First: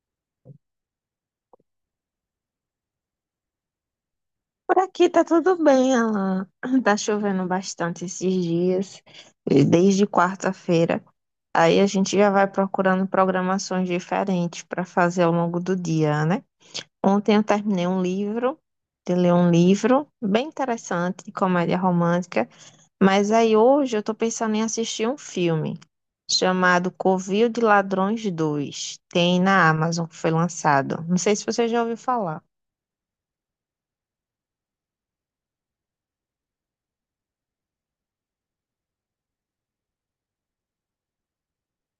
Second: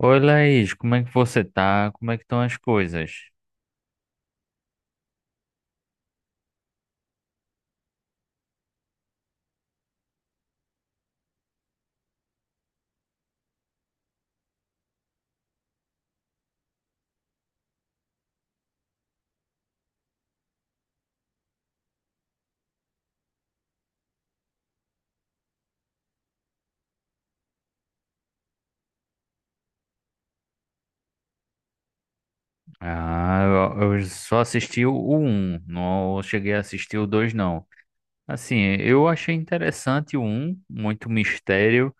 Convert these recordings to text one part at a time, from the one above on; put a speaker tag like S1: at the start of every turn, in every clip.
S1: Oi, Laís, como é que você tá? Como é que estão as coisas?
S2: Por aqui tá tudo bem, Alan. Tá chovendo bastante esses dias, desde quarta-feira. Aí a gente já vai procurando programações diferentes para fazer ao longo do dia, né? Ontem eu terminei um livro, de ler um livro bem interessante, de comédia romântica. Mas aí hoje eu tô pensando em assistir um filme chamado Covil de Ladrões 2. Tem na Amazon que foi lançado. Não sei se você já ouviu falar.
S1: Ah, eu só assisti o um, não cheguei a assistir o 2 não. Assim, eu achei interessante o um, muito mistério,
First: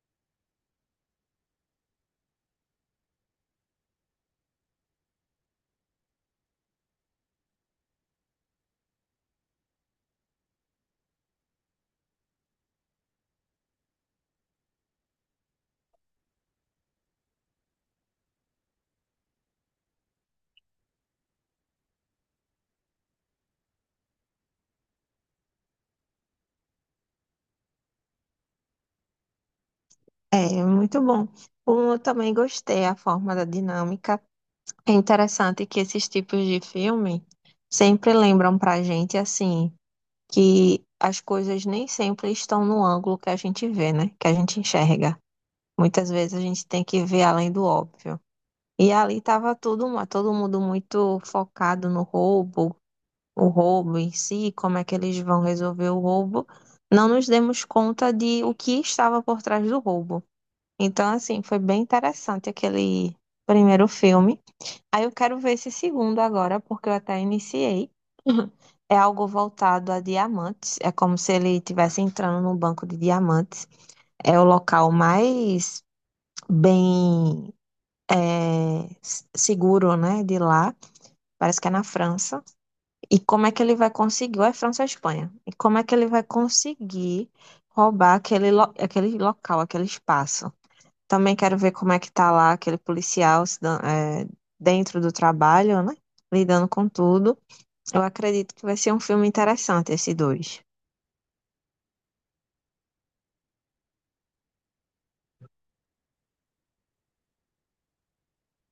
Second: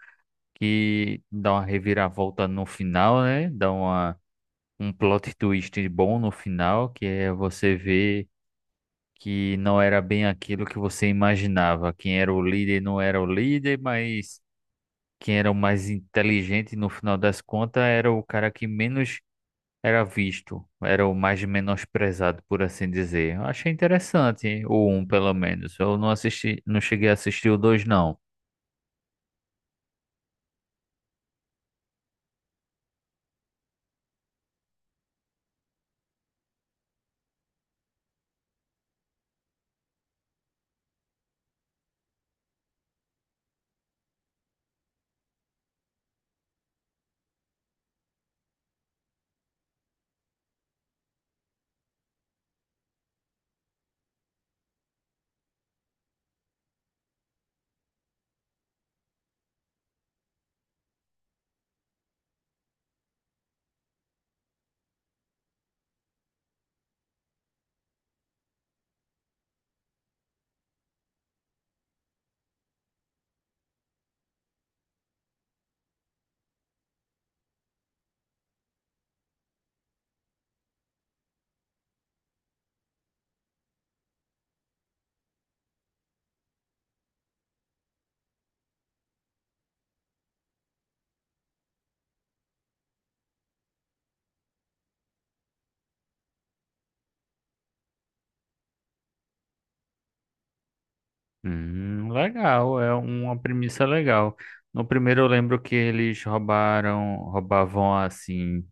S1: que dá uma reviravolta no final, né? Um plot twist bom no final, que é você ver que não era bem aquilo que você imaginava. Quem era o líder não era o líder, mas quem era o mais inteligente no final das contas era o cara que menos era visto, era o mais menosprezado, por assim dizer. Eu achei interessante, o um pelo menos. Eu não assisti, não cheguei a assistir o dois não.
S2: É, muito bom. Eu também gostei a forma da dinâmica. É interessante que esses tipos de filme sempre lembram pra gente, assim, que as coisas nem sempre estão no ângulo que a gente vê, né? Que a gente enxerga. Muitas vezes a gente tem que ver além do óbvio. E ali tava tudo, todo mundo muito focado no roubo, o roubo em si, como é que eles vão resolver o roubo. Não nos demos conta de o que estava por trás do roubo. Então, assim, foi bem interessante aquele primeiro filme. Aí eu quero ver esse segundo agora, porque eu até iniciei. É algo voltado a diamantes. É como se ele estivesse entrando num banco de diamantes. É o local mais bem seguro, né, de lá. Parece que é na França. E como é que ele vai conseguir? Ou é França ou Espanha? E como é que ele vai conseguir roubar aquele local, aquele espaço? Também quero ver como é que tá lá aquele policial se dan- é, dentro do trabalho, né? Lidando com tudo. Eu acredito que vai ser um filme interessante, esse dois.
S1: Legal, é uma premissa legal. No primeiro eu lembro que roubavam assim,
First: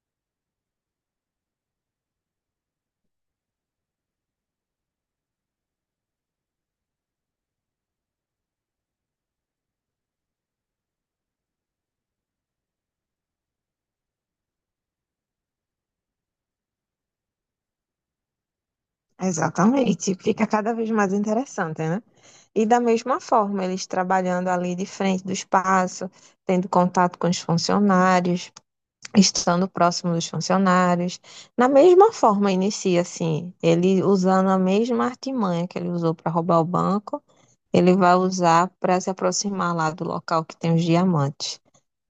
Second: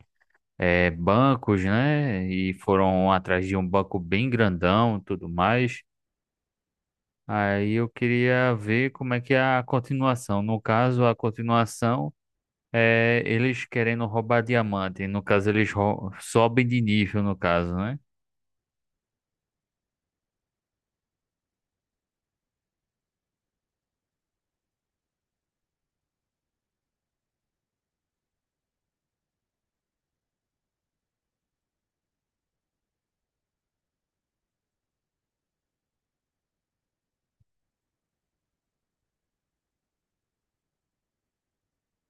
S1: bancos, né? E foram atrás de um banco bem grandão, e tudo mais. Aí eu queria ver como é que é a continuação. No caso, a continuação é, eles querendo roubar diamante. No caso, sobem de nível, no caso, né?
S2: Exatamente. Fica cada vez mais interessante, né? E da mesma forma, eles trabalhando ali de frente do espaço, tendo contato com os funcionários, estando próximo dos funcionários. Na mesma forma, inicia assim, ele usando a mesma artimanha que ele usou para roubar o banco, ele vai usar para se aproximar lá do local que tem os diamantes.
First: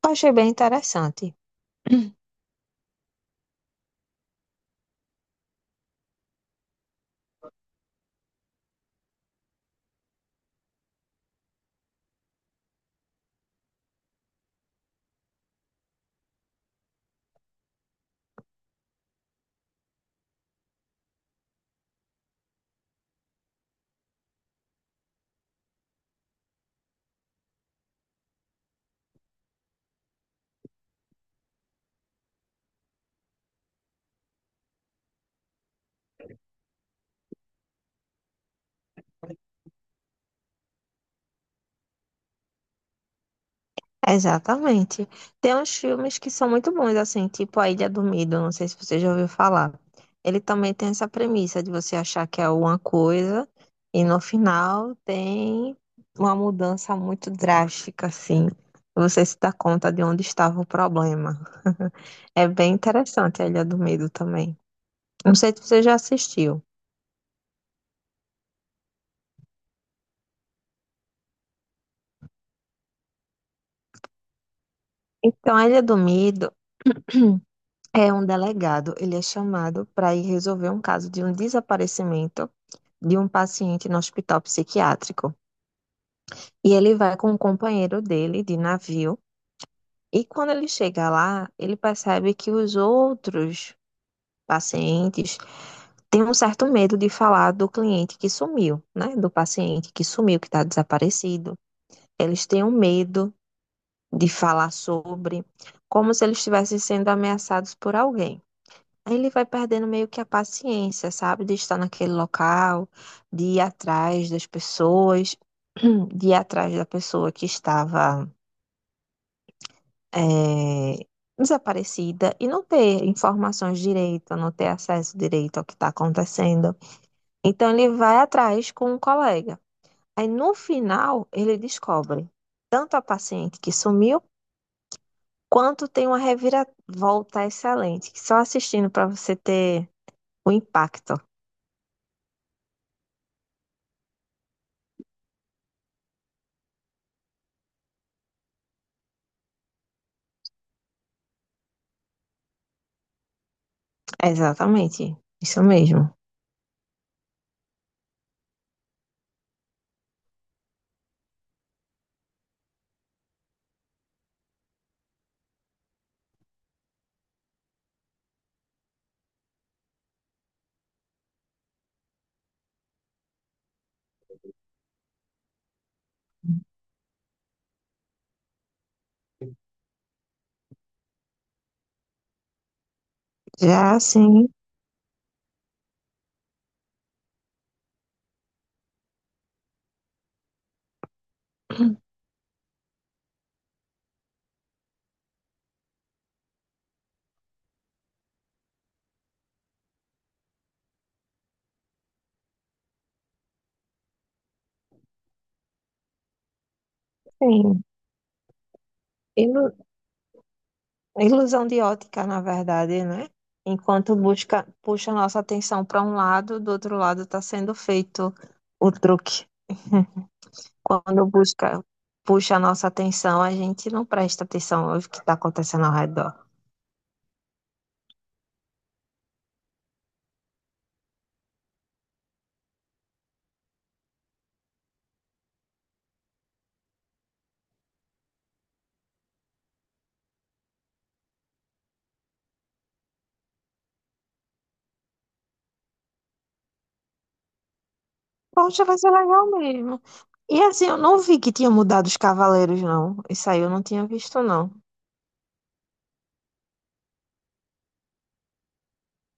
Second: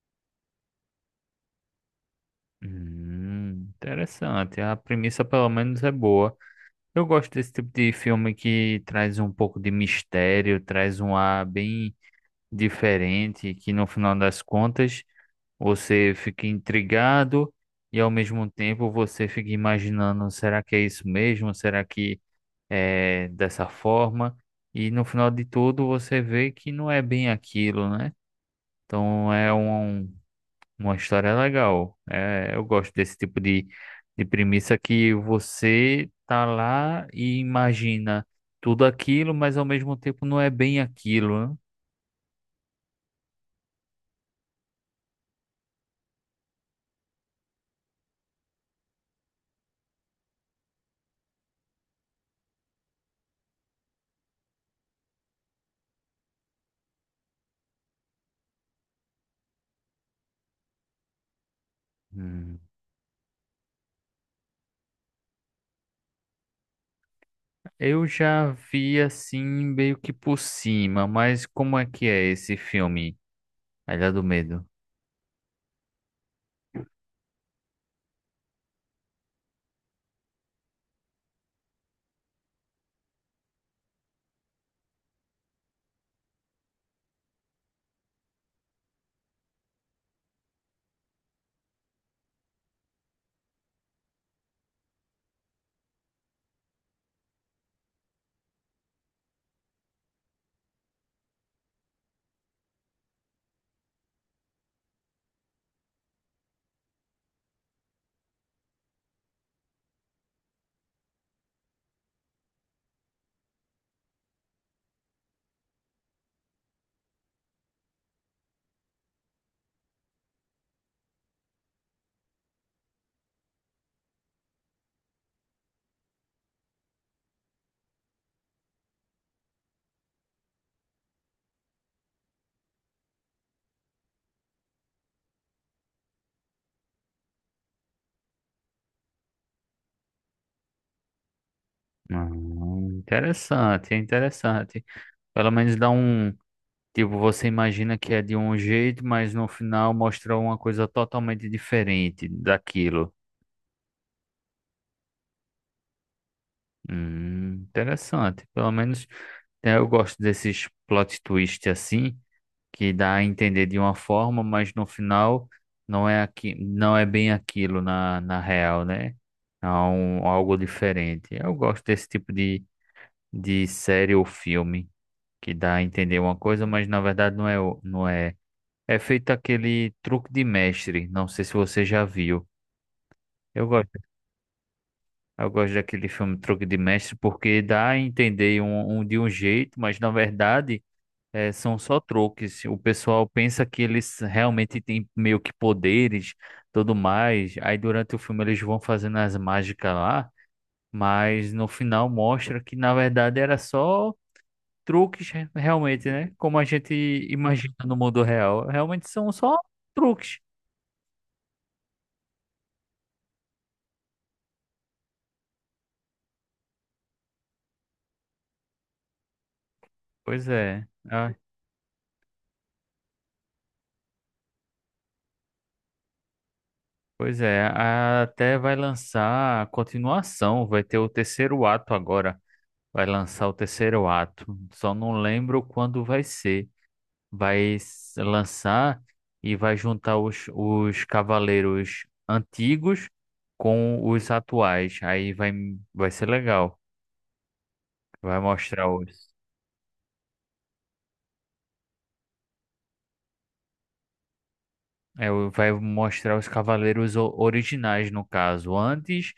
S2: Eu achei bem interessante.
S1: Interessante. A premissa, pelo menos, é boa. Eu gosto desse tipo de filme que traz um pouco de mistério, traz um ar bem diferente, que no final das contas você fica intrigado e ao mesmo tempo você fica imaginando, será que é isso mesmo? Será que é dessa forma? E no final de tudo você vê que não é bem aquilo, né? Então é um, uma história legal. É, eu gosto desse tipo de premissa que você tá lá e imagina tudo aquilo, mas ao mesmo tempo não é bem aquilo, né?
S2: Exatamente. Tem uns filmes que são muito bons, assim, tipo A Ilha do Medo, não sei se você já ouviu falar. Ele também tem essa premissa de você achar que é uma coisa e no final tem uma mudança muito drástica, assim. Você se dá conta de onde estava o problema. É
S1: Hum.
S2: bem interessante a Ilha do Medo também. Não sei se você já assistiu.
S1: Eu já vi assim meio que por cima, mas como é que é esse filme? A Ilha do Medo.
S2: Então, a Ilha do Medo é um delegado, ele é chamado para ir resolver um caso de um desaparecimento de um paciente no hospital psiquiátrico. E ele vai com um companheiro dele de navio. E quando ele chega lá, ele percebe que os outros pacientes têm um certo medo de falar do cliente que sumiu, né? Do paciente que sumiu, que está desaparecido. Eles têm um medo de falar sobre, como se eles estivessem sendo ameaçados por alguém. Ele vai perdendo meio que a paciência, sabe? De estar naquele local, de ir atrás das pessoas, de ir atrás da pessoa que estava eh, desaparecida e não ter informações direito, não ter acesso direito ao que está acontecendo. Então, ele vai atrás com um colega. Aí, no final, ele descobre tanto a paciente que sumiu, quanto tem uma reviravolta excelente, que só assistindo para você ter o impacto.
S1: Interessante, é interessante. Pelo menos dá um. Tipo, você imagina que é de um jeito, mas no final mostra uma coisa totalmente diferente daquilo.
S2: Exatamente, isso mesmo.
S1: Interessante. Pelo menos né, eu gosto desses plot twist assim, que dá a entender de uma forma, mas no final não é bem aquilo na real, né? Algo diferente. Eu gosto desse tipo de série ou filme que dá a entender uma coisa, mas na verdade não é. É feito aquele Truque de Mestre, não sei se você já viu. Eu
S2: Já
S1: gosto,
S2: assim,
S1: eu gosto daquele filme Truque de Mestre porque dá a entender um de um jeito, mas na verdade são só truques. O pessoal pensa que eles realmente têm meio que poderes, tudo mais. Aí durante o filme eles vão fazendo as mágicas lá, mas no final mostra que na verdade era só realmente, né? Como a gente imagina
S2: sim.
S1: no mundo real, realmente são só
S2: Ilu-
S1: truques.
S2: Ilusão de ótica, na verdade, né? Enquanto busca, puxa nossa atenção para um lado, do outro lado está sendo feito o truque.
S1: Pois é.
S2: Quando
S1: Ah,
S2: busca, puxa a nossa atenção, a gente não presta atenção no que está acontecendo ao redor.
S1: pois é, até vai lançar a continuação, vai ter o terceiro ato agora. Vai lançar o terceiro ato. Só não lembro quando vai ser. Lançar e vai juntar os cavaleiros antigos com os atuais. Vai ser legal. Vai mostrar
S2: Poxa, vai ser
S1: os,
S2: legal mesmo. E assim, eu não vi que tinha mudado os cavaleiros, não. Isso aí eu não tinha visto, não.
S1: Vai mostrar os cavaleiros originais, no caso, antes,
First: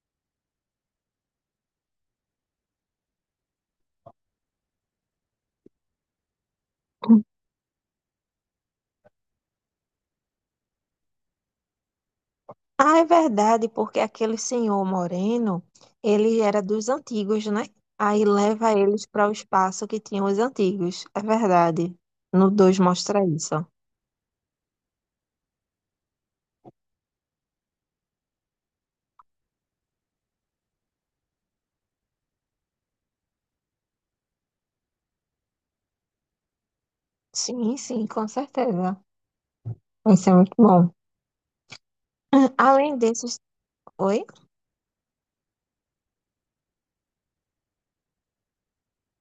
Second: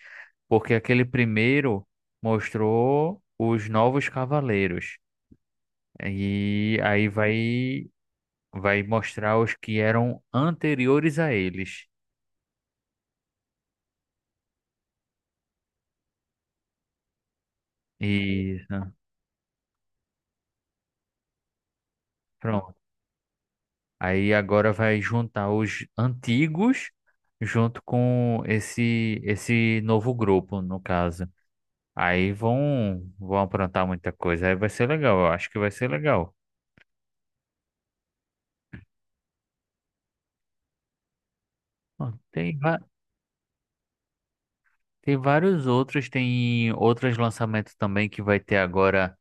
S1: porque aquele primeiro mostrou os novos cavaleiros. E aí vai mostrar os que eram anteriores a eles.
S2: Ah, é verdade, porque aquele senhor moreno, ele era dos antigos, né? Aí
S1: E
S2: leva
S1: né,
S2: eles para o espaço que tinham os antigos. É verdade. No
S1: pronto.
S2: 2 mostra isso.
S1: Aí agora vai juntar os antigos junto com esse novo grupo, no caso. Aí vão aprontar muita coisa. Aí vai ser legal, eu acho que vai ser legal.
S2: Sim, sim, com certeza. Vai ser muito bom.
S1: Ó,
S2: Além desses. Oi?
S1: tem vários outros, tem outros lançamentos também que vai ter agora.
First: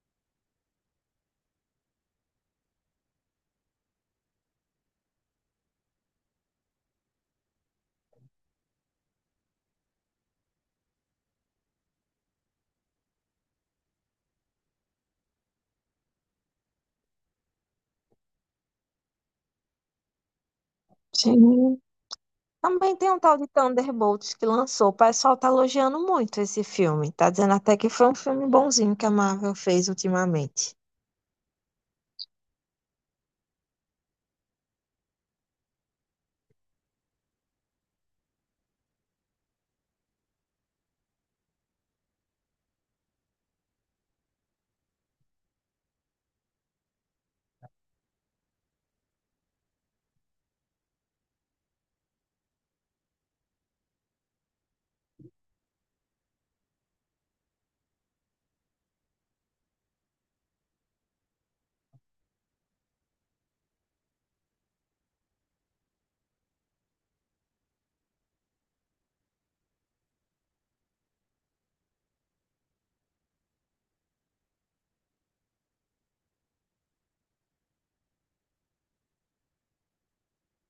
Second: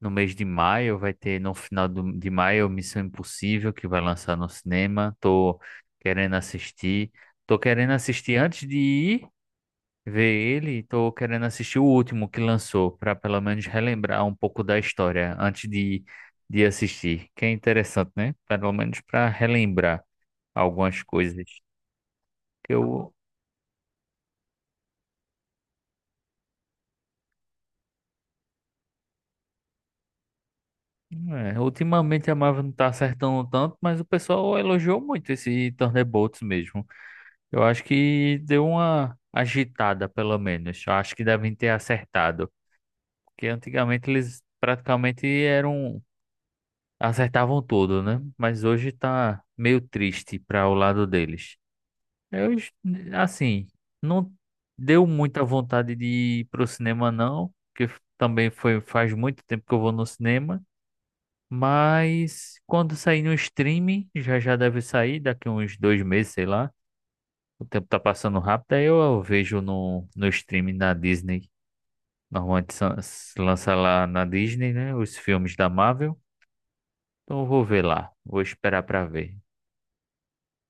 S1: No mês de maio vai ter, no final de maio, Missão Impossível, que vai lançar no cinema. Tô querendo assistir. Tô querendo assistir antes de ir ver ele. Tô querendo assistir o último que lançou, para pelo menos relembrar um pouco da história antes de assistir. Que é interessante, né? Pelo menos para relembrar algumas coisas.
S2: Sim.
S1: Que
S2: Também tem
S1: eu,
S2: um tal de Thunderbolts que lançou. O pessoal tá elogiando muito esse filme. Tá dizendo até que foi um filme bonzinho que a Marvel fez ultimamente.
S1: Ultimamente a Marvel não tá acertando tanto, mas o pessoal elogiou muito esse Thunderbolts mesmo. Eu acho que deu uma agitada, pelo menos. Eu acho que devem ter acertado. Porque antigamente eles praticamente eram. Acertavam tudo, né? Mas hoje tá meio triste para o lado deles. Eu, es- assim, não deu muita vontade de ir pro cinema, não. Porque também foi, faz muito tempo que eu vou no cinema. Mas quando sair no streaming, já já deve sair daqui uns dois meses, sei lá. O tempo tá passando rápido, aí eu vejo no streaming da Disney. Normalmente se lança lá na Disney, né? Os filmes da Marvel. Então eu vou ver lá. Vou esperar pra ver.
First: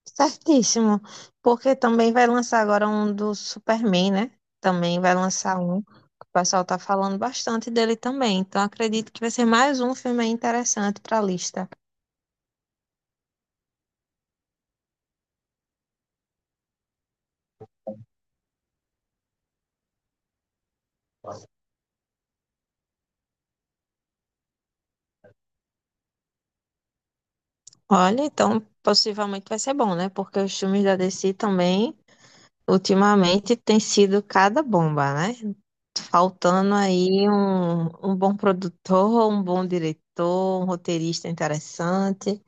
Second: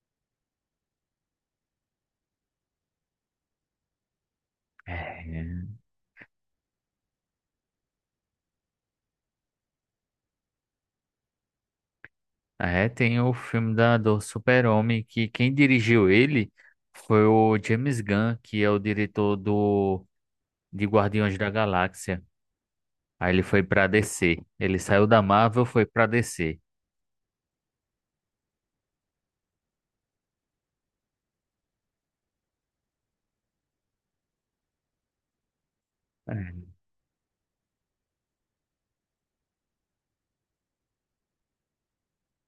S2: Certíssimo. Porque também vai lançar agora um do Superman, né? Também vai
S1: É,
S2: lançar um. O pessoal tá falando bastante dele também. Então acredito que vai ser mais um filme aí interessante pra lista.
S1: é, tem o filme do Super-Homem, que quem dirigiu ele foi o James Gunn, que é o diretor de Guardiões da Galáxia. Aí ele foi pra DC. Ele saiu da Marvel, foi pra DC.
S2: Olha, então possivelmente vai ser bom, né? Porque os filmes da DC também. Ultimamente tem sido cada bomba, né?
S1: É.
S2: Faltando aí um bom produtor, um bom diretor, um roteirista interessante.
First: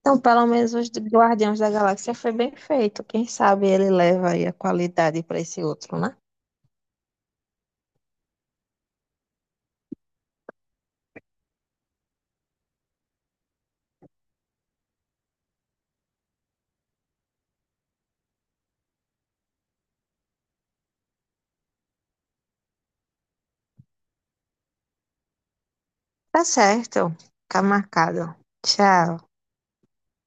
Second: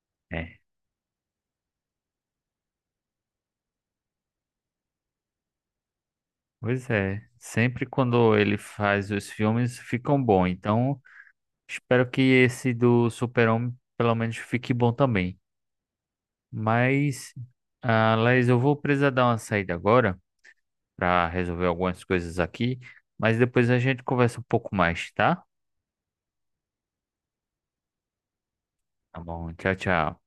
S2: Então, pelo
S1: É.
S2: menos os de Guardiões da Galáxia foi bem feito. Quem sabe ele leva aí a qualidade para esse outro, né?
S1: Pois é, sempre quando ele faz os filmes ficam bons. Então espero que esse do Super-Homem pelo menos fique bom também. Mas, ah, Laís, eu vou precisar dar uma saída agora para resolver algumas coisas aqui, mas depois a gente conversa um pouco mais, tá?
S2: Tá certo. Tá marcado. Tchau.
S1: Tá bom, tchau, tchau.